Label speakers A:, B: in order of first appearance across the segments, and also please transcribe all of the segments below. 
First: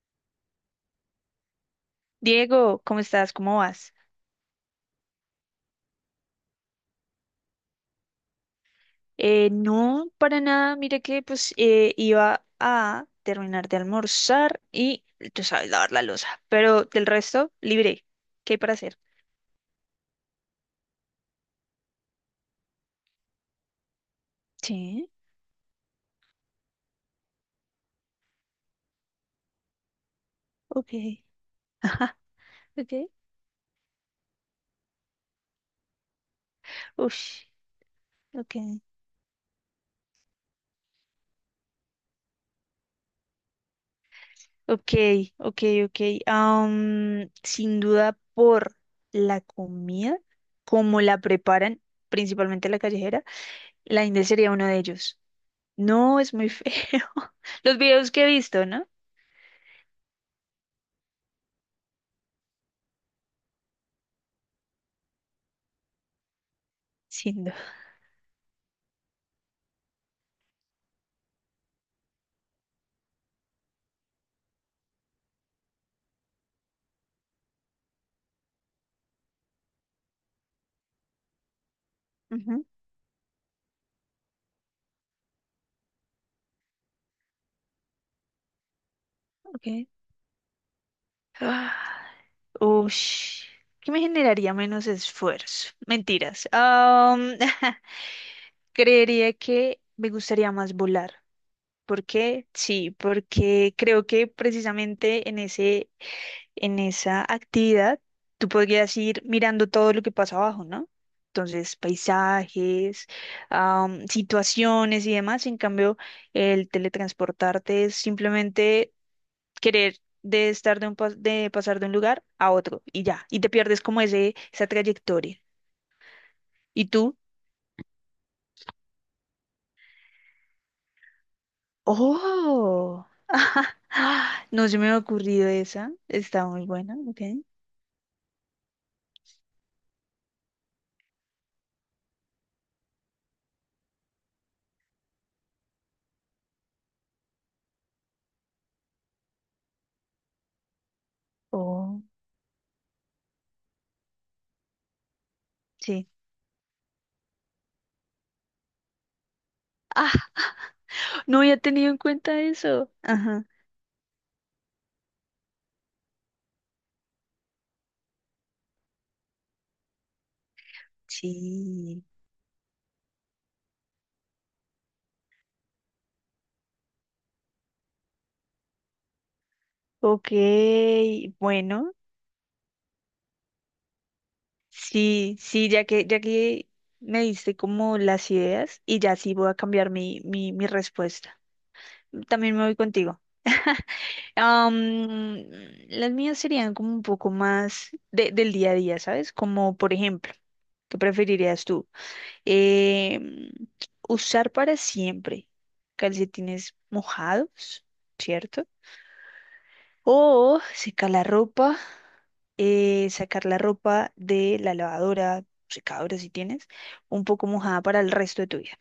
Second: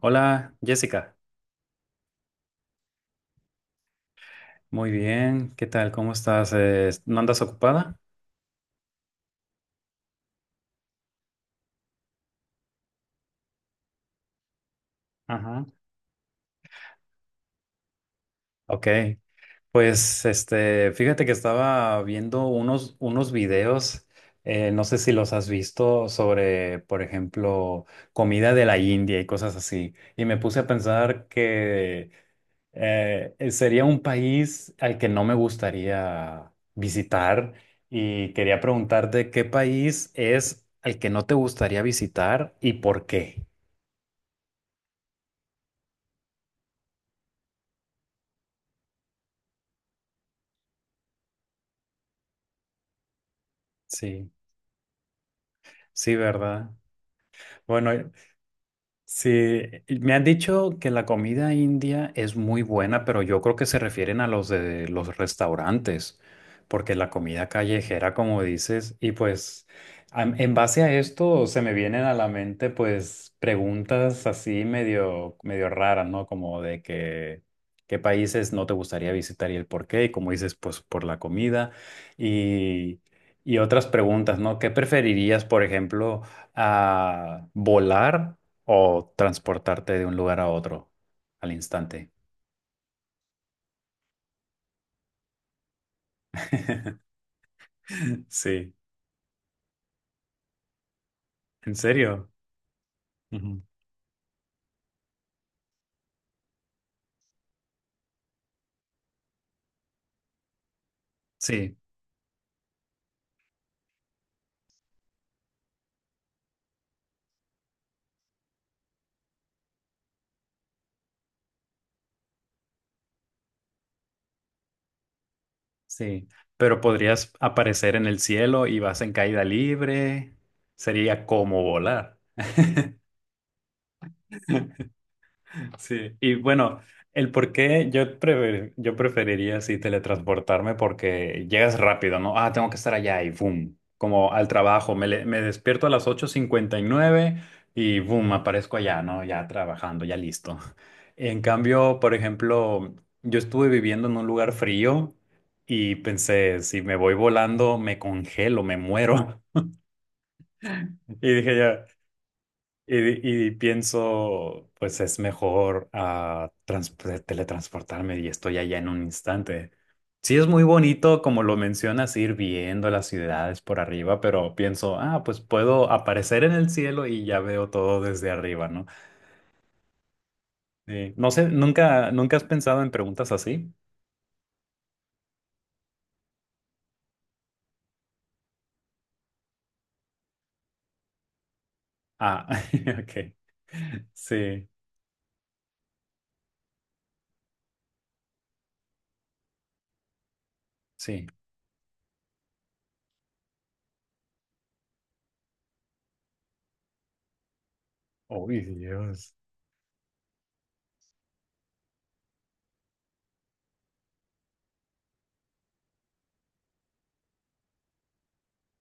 A: Hola, Jessica.
B: Diego, ¿cómo estás? ¿Cómo vas?
A: Muy bien, ¿qué tal? ¿Cómo estás? ¿No andas ocupada?
B: No, para nada. Mira que pues iba a terminar de almorzar y tú
A: Ajá.
B: sabes lavar la losa, pero del resto libre. ¿Qué hay para
A: Ok,
B: hacer?
A: pues fíjate que estaba viendo unos videos, no sé
B: Sí,
A: si los has visto, sobre, por ejemplo, comida de la India y cosas así. Y me puse a
B: ok.
A: pensar que
B: Ajá. Okay.
A: sería un país al que no me gustaría
B: Ush,
A: visitar, y
B: ok.
A: quería preguntarte qué país es al que no te gustaría visitar y por qué.
B: Ok, ok, ok. Sin duda por la comida, como la preparan, principalmente la callejera, la India
A: Sí,
B: sería uno de ellos.
A: sí,
B: No, es muy feo.
A: ¿verdad?
B: Los videos
A: Bueno,
B: que he visto, ¿no?
A: sí, me han dicho que la comida india es muy buena, pero yo creo que se refieren a los de los restaurantes, porque la comida
B: Siendo.
A: callejera, como dices, y pues en base a esto se me vienen a la mente pues preguntas así medio, medio raras, ¿no? Como de que qué países no te gustaría visitar y el por qué, y como dices, pues por la comida
B: Ujú.
A: y, y otras preguntas, ¿no? ¿Qué preferirías, por ejemplo, a volar o
B: Ok.
A: transportarte de un lugar a otro al
B: Ah,
A: instante?
B: ush. ¿Qué me generaría menos esfuerzo? Mentiras.
A: Sí,
B: Creería que me gustaría más volar.
A: ¿en
B: ¿Por
A: serio?
B: qué? Sí,
A: Ujú.
B: porque creo que precisamente en en esa actividad tú podrías ir mirando todo lo que pasa abajo, ¿no? Entonces,
A: Sí,
B: paisajes, situaciones y demás. En cambio, el teletransportarte es simplemente querer de estar de, un de pasar de un lugar a otro y ya, y te pierdes como esa trayectoria.
A: sí. Pero
B: ¿Y tú?
A: podrías aparecer en el cielo y vas en caída libre. Sería como volar.
B: Oh, no se me ha ocurrido esa,
A: Sí, y
B: está muy
A: bueno,
B: buena, ok.
A: el por qué yo, yo preferiría así teletransportarme porque llegas rápido, ¿no? Ah, tengo que estar allá y boom, como al trabajo, me despierto a las 8:59 y boom, aparezco allá, ¿no? Ya trabajando, ya listo. En cambio,
B: Oh,
A: por ejemplo, yo estuve viviendo en un lugar frío y
B: sí.
A: pensé, si me voy volando, me congelo, me muero. Y
B: No
A: dije
B: había
A: ya,
B: tenido en cuenta eso. Ajá.
A: y pienso, pues es mejor teletransportarme y estoy allá en un instante. Sí es muy bonito, como lo
B: Sí.
A: mencionas, ir viendo las ciudades por arriba, pero pienso, ah, pues puedo aparecer en el cielo y ya veo todo desde arriba, ¿no?
B: Ok,
A: Sí. No sé,
B: bueno,
A: ¿nunca, nunca has pensado en preguntas así?
B: sí, sí, ya que me diste como las ideas y ya sí voy a cambiar mi respuesta.
A: Ah,
B: También me voy contigo.
A: ok. Sí,
B: Am, las mías serían como un poco más del día a día, ¿sabes? Como por ejemplo, ¿qué
A: sí.
B: preferirías tú? Em, usar para siempre calcetines mojados,
A: Uy,
B: ¿cierto?
A: Dios.
B: O secar la ropa, sacar la ropa de la lavadora, secadora si tienes, un poco mojada para el resto de tu vida.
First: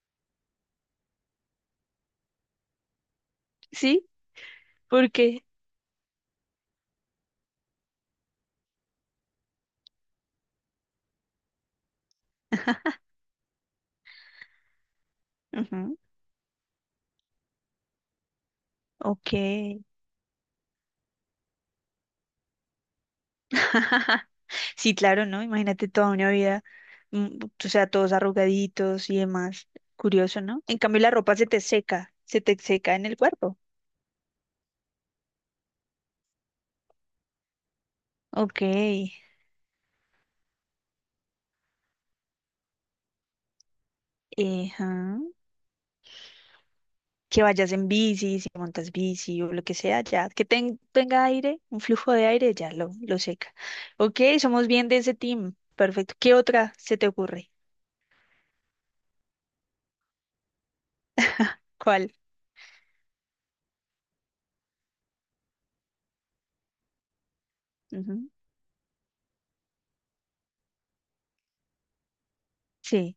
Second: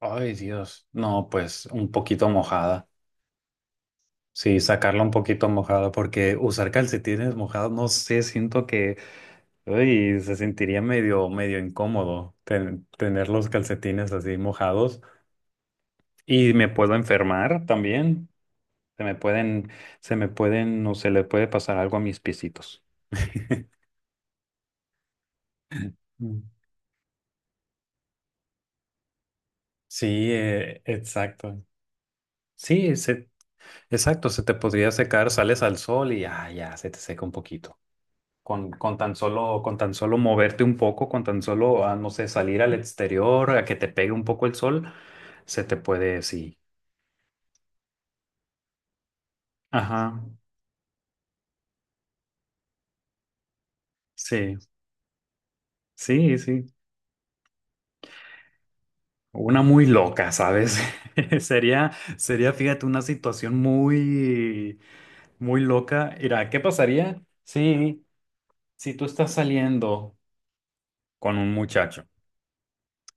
A: Ay, Dios. No, pues un poquito mojada.
B: ¿Sí?
A: Sí, sacarla un
B: ¿Por qué?
A: poquito mojada porque usar calcetines mojados, no sé, siento que, uy, se sentiría medio, medio incómodo tener los calcetines así mojados
B: Ujú,
A: y me puedo enfermar también. Se me
B: ok.
A: pueden, se me pueden, o se le puede pasar algo a mis piecitos.
B: Sí, claro, ¿no? Imagínate toda una
A: Mm.
B: vida, mm, o sea, todos arrugaditos y demás.
A: Sí,
B: Curioso, ¿no? En cambio, la ropa
A: exacto.
B: se te seca
A: Sí,
B: en el
A: se.
B: cuerpo.
A: Exacto, se te podría secar, sales al sol y ya, ya, se te seca un poquito.
B: Ok,
A: Con tan solo, con tan solo moverte un poco, con tan solo, ah, no sé, salir al exterior, a que te pegue un poco el
B: ajá.
A: sol, se te puede, sí.
B: Que vayas en bici, si montas bici o lo que sea,
A: Ajá,
B: ya. Que tenga aire, un flujo de aire, ya lo seca. Ok,
A: sí,
B: somos bien de ese team. Perfecto. ¿Qué
A: sí, sí.
B: otra se te ocurre?
A: Una muy loca, ¿sabes? Sería,
B: ¿Cuál?
A: sería, fíjate, una situación muy, muy loca. Mira, ¿qué pasaría si,
B: Ujú.
A: si tú estás saliendo con un muchacho
B: Sí,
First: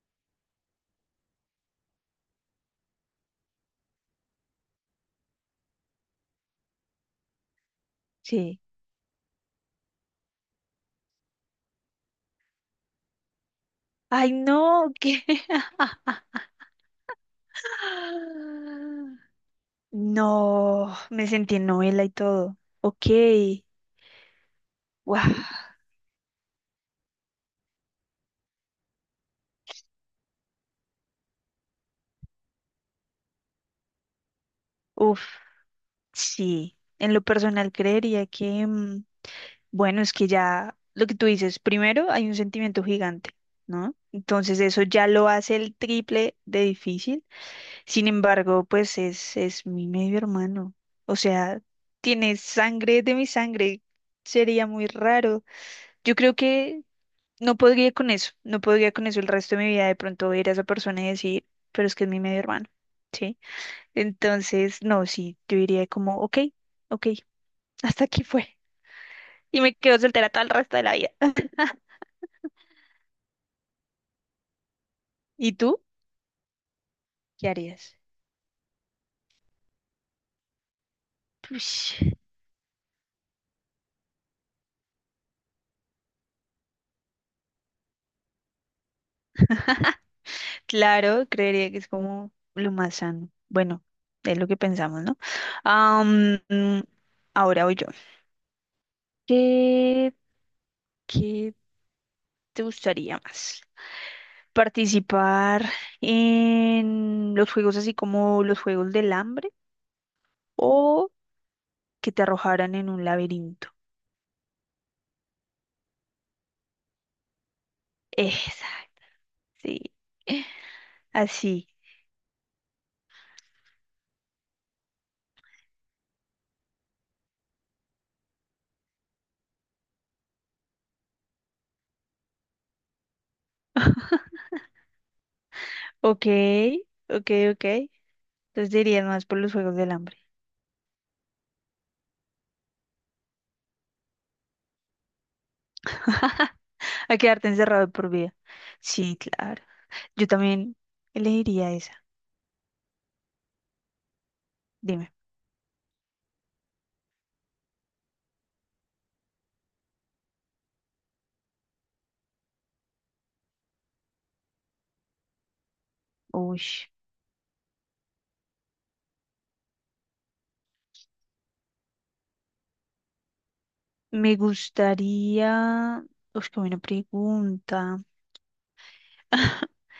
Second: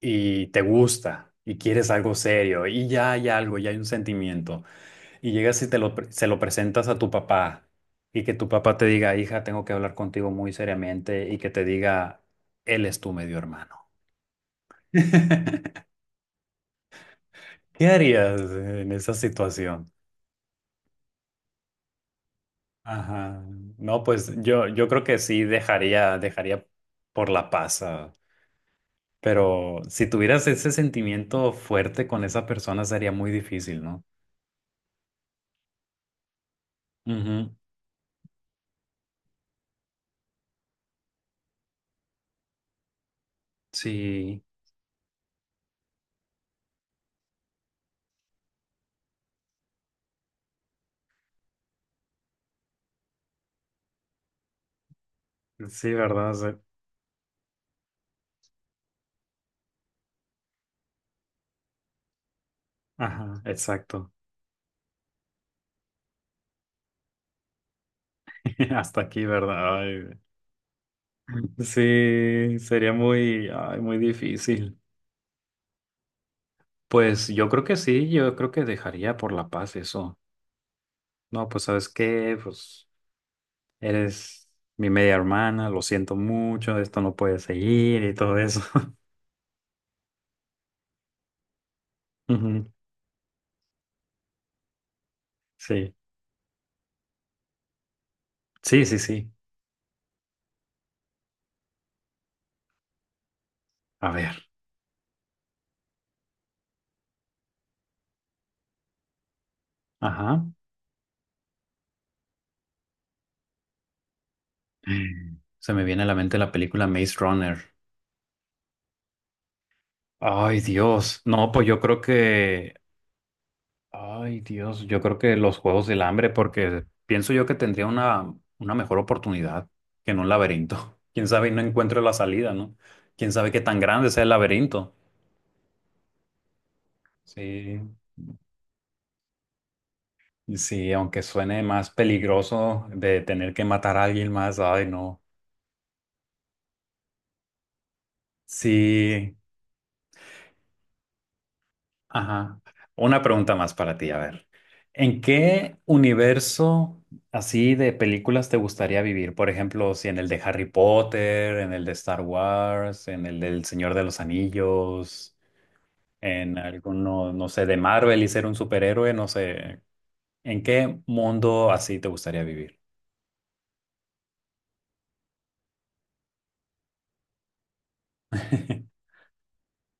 A: y te gusta y quieres algo serio y ya hay algo, ya hay un sentimiento, y llegas y se lo presentas a tu papá, y que tu
B: sí.
A: papá te diga, hija, tengo que hablar contigo muy seriamente, y que te diga, él es tu medio hermano?
B: Ay, no, ¿qué?
A: ¿Qué harías en esa situación?
B: No, me sentí en novela y todo. Ok,
A: Ajá. No, pues yo creo que
B: guau,
A: sí dejaría, dejaría por la paz, ah, pero si tuvieras ese sentimiento fuerte con esa persona sería muy difícil, ¿no?
B: uf, sí. En lo
A: Ujú.
B: personal creería que, mm, bueno, es que ya lo que tú dices, primero hay un sentimiento gigante, ¿no?
A: Sí.
B: Entonces eso ya lo hace el triple de difícil. Sin embargo, pues es mi medio hermano. O sea, tiene sangre de mi sangre. Sería muy raro.
A: Sí,
B: Yo
A: ¿verdad?
B: creo
A: Sí.
B: que no podría con eso, no podría con eso el resto de mi vida de pronto ver a esa persona y decir, pero es que es mi medio hermano, ¿sí?
A: Ajá, exacto.
B: Entonces, no, sí, yo diría como, ok, ok, hasta aquí fue.
A: Hasta aquí,
B: Y me
A: ¿verdad?
B: quedo
A: Ay,
B: soltera todo el resto de la vida.
A: sí, sería muy, ay, muy difícil.
B: ¿Y tú?
A: Pues yo
B: ¿Qué
A: creo que
B: harías?
A: sí, yo creo que dejaría por la paz eso. No, pues ¿sabes
B: Ush,
A: qué? Pues eres mi media hermana, lo siento mucho, esto no puede seguir y todo eso.
B: claro, creería que es como
A: Ujú,
B: lo más sano. Bueno, es lo que pensamos, ¿no?
A: sí,
B: Am, mm, ahora voy yo.
A: sí, sí, sí.
B: ¿Qué, qué te gustaría más?
A: A ver,
B: Participar en los juegos así como los juegos del hambre
A: ajá.
B: o que te arrojaran en un laberinto.
A: Mm. Se me viene a la mente la película Maze Runner.
B: Exacto, sí.
A: Ay, Dios. No, pues
B: Así.
A: yo creo que, ay, Dios, yo creo que los Juegos del Hambre, porque pienso yo que tendría una mejor oportunidad que en un laberinto. Quién sabe y no encuentro la salida, ¿no? Quién sabe qué tan grande sea el laberinto.
B: Ok, ok, ok.
A: Sí,
B: Entonces dirías más por los juegos del hambre.
A: sí, aunque suene más peligroso de tener que matar a alguien más, ay, no.
B: A quedarte encerrado de por vida. Sí,
A: Sí,
B: claro. Yo también elegiría esa.
A: ajá. Una pregunta más para ti, a ver.
B: Dime.
A: ¿En qué universo así de películas te gustaría vivir? Por ejemplo, si en el de Harry Potter, en el de Star Wars, en el del Señor de los Anillos, en
B: Uy.
A: alguno, no sé, de Marvel y ser un superhéroe, no sé. ¿En qué mundo así te gustaría vivir?
B: Me gustaría. Uy, qué buena pregunta.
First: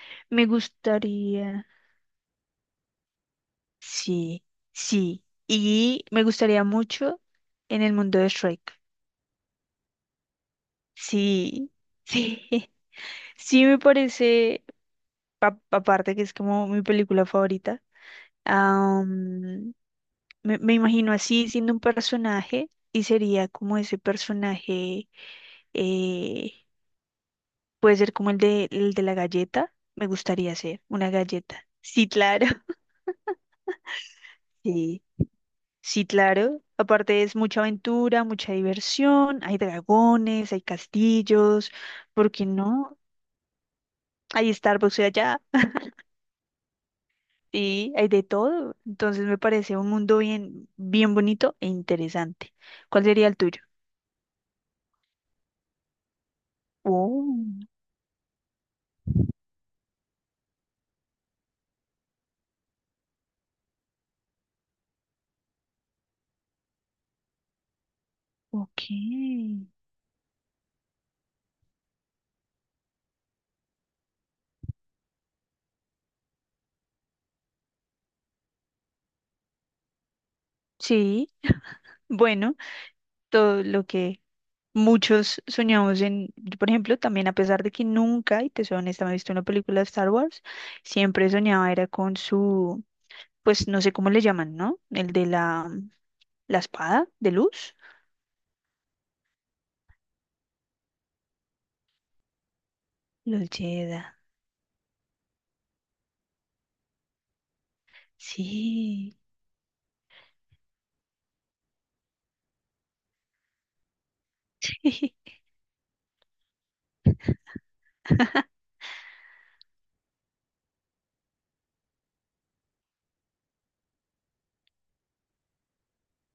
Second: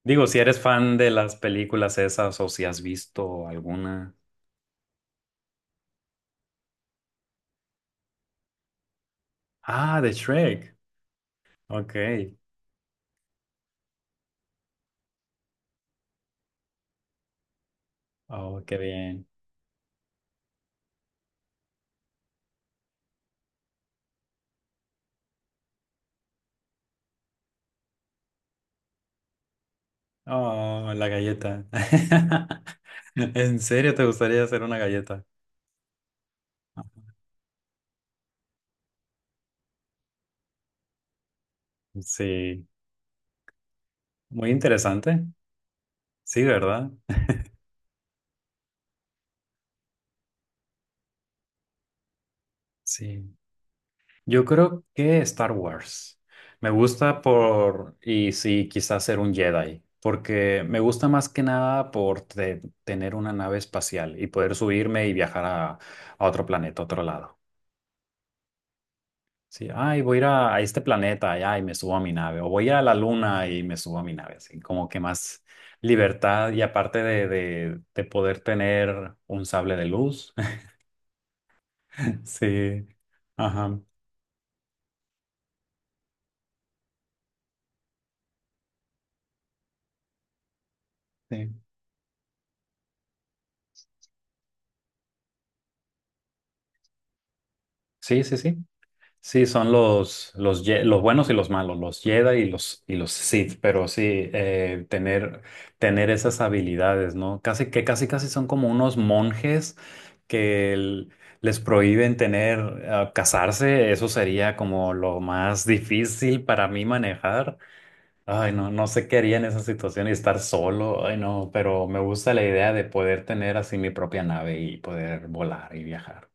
A: Digo, si
B: Me
A: eres fan de las
B: gustaría.
A: películas esas o si has visto alguna.
B: Sí, sí. Y me gustaría mucho en el mundo de Shrek.
A: Ah, de Shrek.
B: Sí,
A: Ok.
B: sí. Sí, me parece, aparte que es como mi película favorita,
A: Oh, qué bien.
B: am, me imagino así siendo un personaje y sería como ese personaje, eh, puede ser como el el de la galleta. Me gustaría ser
A: Oh, la
B: una
A: galleta.
B: galleta. Sí, claro.
A: ¿En serio te gustaría hacer una
B: Sí.
A: galleta?
B: Sí, claro. Aparte es mucha aventura, mucha diversión, hay dragones, hay castillos, ¿por qué
A: Sí,
B: no?
A: muy
B: Hay Starbucks
A: interesante.
B: allá
A: Sí, ¿verdad?
B: y hay de todo. Entonces me parece un mundo bien, bien bonito e interesante. ¿Cuál
A: Sí.
B: sería el tuyo?
A: Yo creo que Star Wars. Me gusta
B: Oh,
A: por, y sí, quizás ser un Jedi, porque me gusta más que nada por tener una nave espacial y poder subirme y viajar a otro planeta, a otro lado.
B: ok.
A: Sí, ay, voy a ir a este planeta allá y me subo a mi nave, o voy a ir a la luna y me subo a mi nave, así como que más libertad y aparte de poder tener un sable de luz.
B: Sí, bueno,
A: Sí,
B: todo
A: ajá.
B: lo que muchos soñamos en, yo, por ejemplo, también a pesar de que nunca, y te soy honesta, me he visto una película de Star Wars, siempre
A: Sí,
B: soñaba era con su pues no sé cómo le llaman, ¿no? El de la espada de luz.
A: sí, sí. Sí. Sí, son los buenos y los malos, los Jedi y y los
B: Los
A: Sith, pero
B: Jedi.
A: sí, tener, tener esas habilidades, ¿no? Casi que casi casi son como unos
B: Sí.
A: monjes que el- les prohíben tener, ah, casarse. Eso sería como lo más difícil para mí manejar. Ay, no, no sé qué haría en esa situación y estar solo, ay, no, pero me gusta la idea de poder tener así mi propia nave y poder volar y viajar.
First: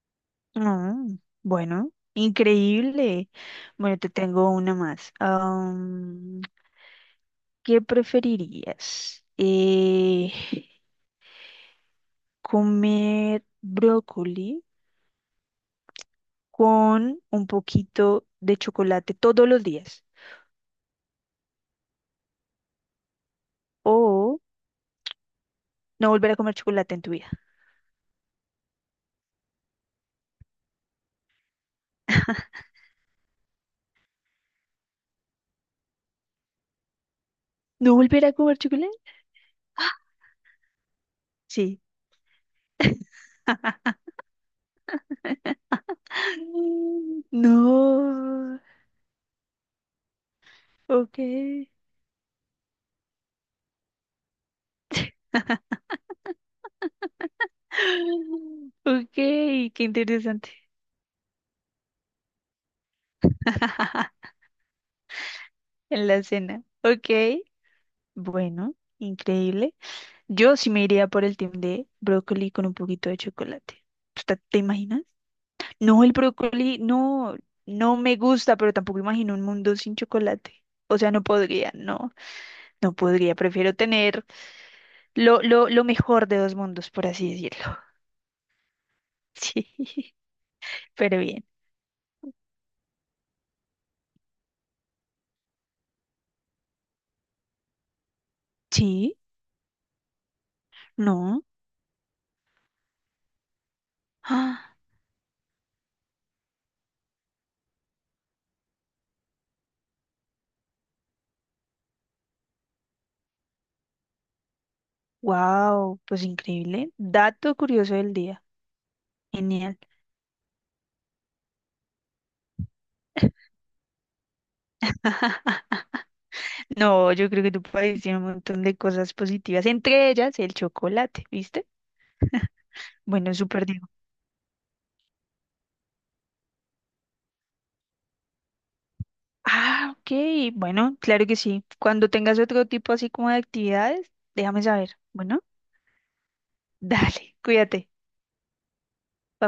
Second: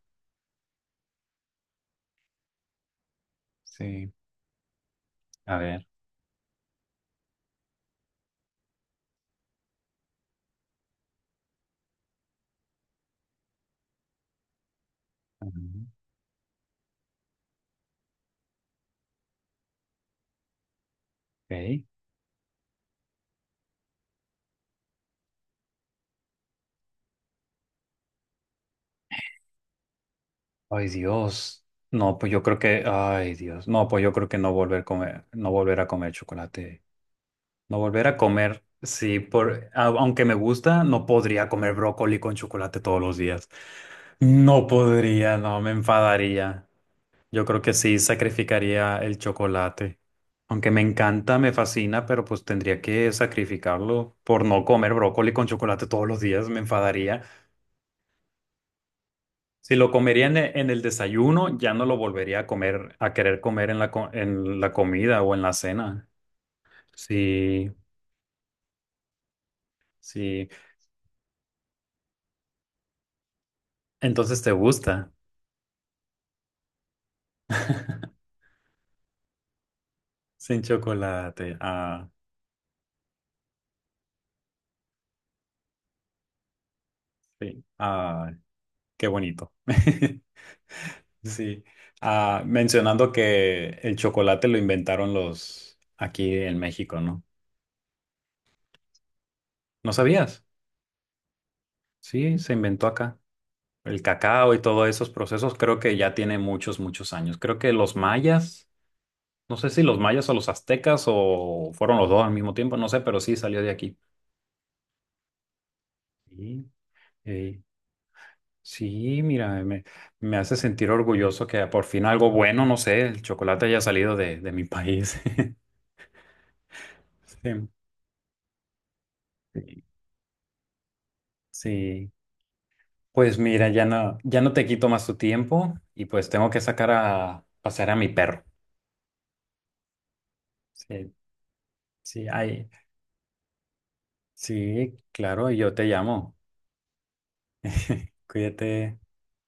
B: No, bueno, increíble. Bueno, te
A: Sí,
B: tengo una más.
A: a ver.
B: ¿Qué preferirías? Comer brócoli
A: Ujú.
B: con un poquito de chocolate todos los días
A: Ok.
B: o no volver a comer chocolate en tu vida.
A: Ay, Dios. No, pues yo creo que, ay, Dios. No, pues yo creo que no volver a comer, no volver a comer chocolate. No
B: ¿No
A: volver a
B: volver a comer
A: comer,
B: chocolate?
A: sí, por, aunque me gusta, no podría comer
B: Sí.
A: brócoli con chocolate todos los días. No podría, no, me enfadaría. Yo creo que sí,
B: No,
A: sacrificaría el chocolate. Aunque me
B: ok.
A: encanta, me fascina, pero pues tendría que sacrificarlo por no comer brócoli con chocolate todos los días, me enfadaría.
B: Ok, qué
A: Si lo comería en en
B: interesante.
A: el desayuno, ya no lo volvería a comer, a querer comer en en la comida o en la
B: En
A: cena.
B: la cena. Ok,
A: Sí,
B: bueno, increíble.
A: sí.
B: Yo sí me iría por el team de brócoli con un poquito de chocolate. ¿Tú te,
A: Entonces te
B: te imaginas?
A: gusta.
B: No, el brócoli, no, no me gusta, pero tampoco imagino un mundo sin
A: Sin
B: chocolate. O sea, no
A: chocolate.
B: podría,
A: Ah,
B: no, no podría. Prefiero tener lo mejor de dos mundos, por así
A: sí.
B: decirlo.
A: Ah, qué bonito.
B: Sí, pero bien.
A: Sí. Ah, mencionando que el chocolate lo inventaron los aquí en México, ¿no?
B: Sí,
A: ¿No sabías?
B: no.
A: Sí, se inventó acá. El cacao y todos esos procesos creo que ya tiene muchos, muchos años. Creo que los mayas. No sé si los mayas o los aztecas o fueron los dos al mismo tiempo, no sé, pero sí salió de aquí.
B: Wow, pues
A: Sí,
B: increíble. Dato
A: eh,
B: curioso del día.
A: sí, mira,
B: Genial.
A: me hace sentir orgulloso que por fin algo bueno, no sé, el chocolate haya salido de mi país.
B: No, yo creo que tu
A: Sí,
B: país tiene un montón de cosas positivas,
A: sí.
B: entre ellas el chocolate, ¿viste?
A: Sí.
B: Bueno,
A: Pues
B: súper
A: mira, ya
B: digo.
A: no, ya no te quito más tu tiempo y pues tengo que sacar a pasear a mi perro.
B: Ah, ok. Bueno,
A: Sí,
B: claro que sí. Cuando
A: sí,
B: tengas otro
A: ay,
B: tipo así como de actividades, déjame
A: sí,
B: saber. Bueno,
A: claro, y yo te llamo.
B: dale, cuídate.
A: Cuídate.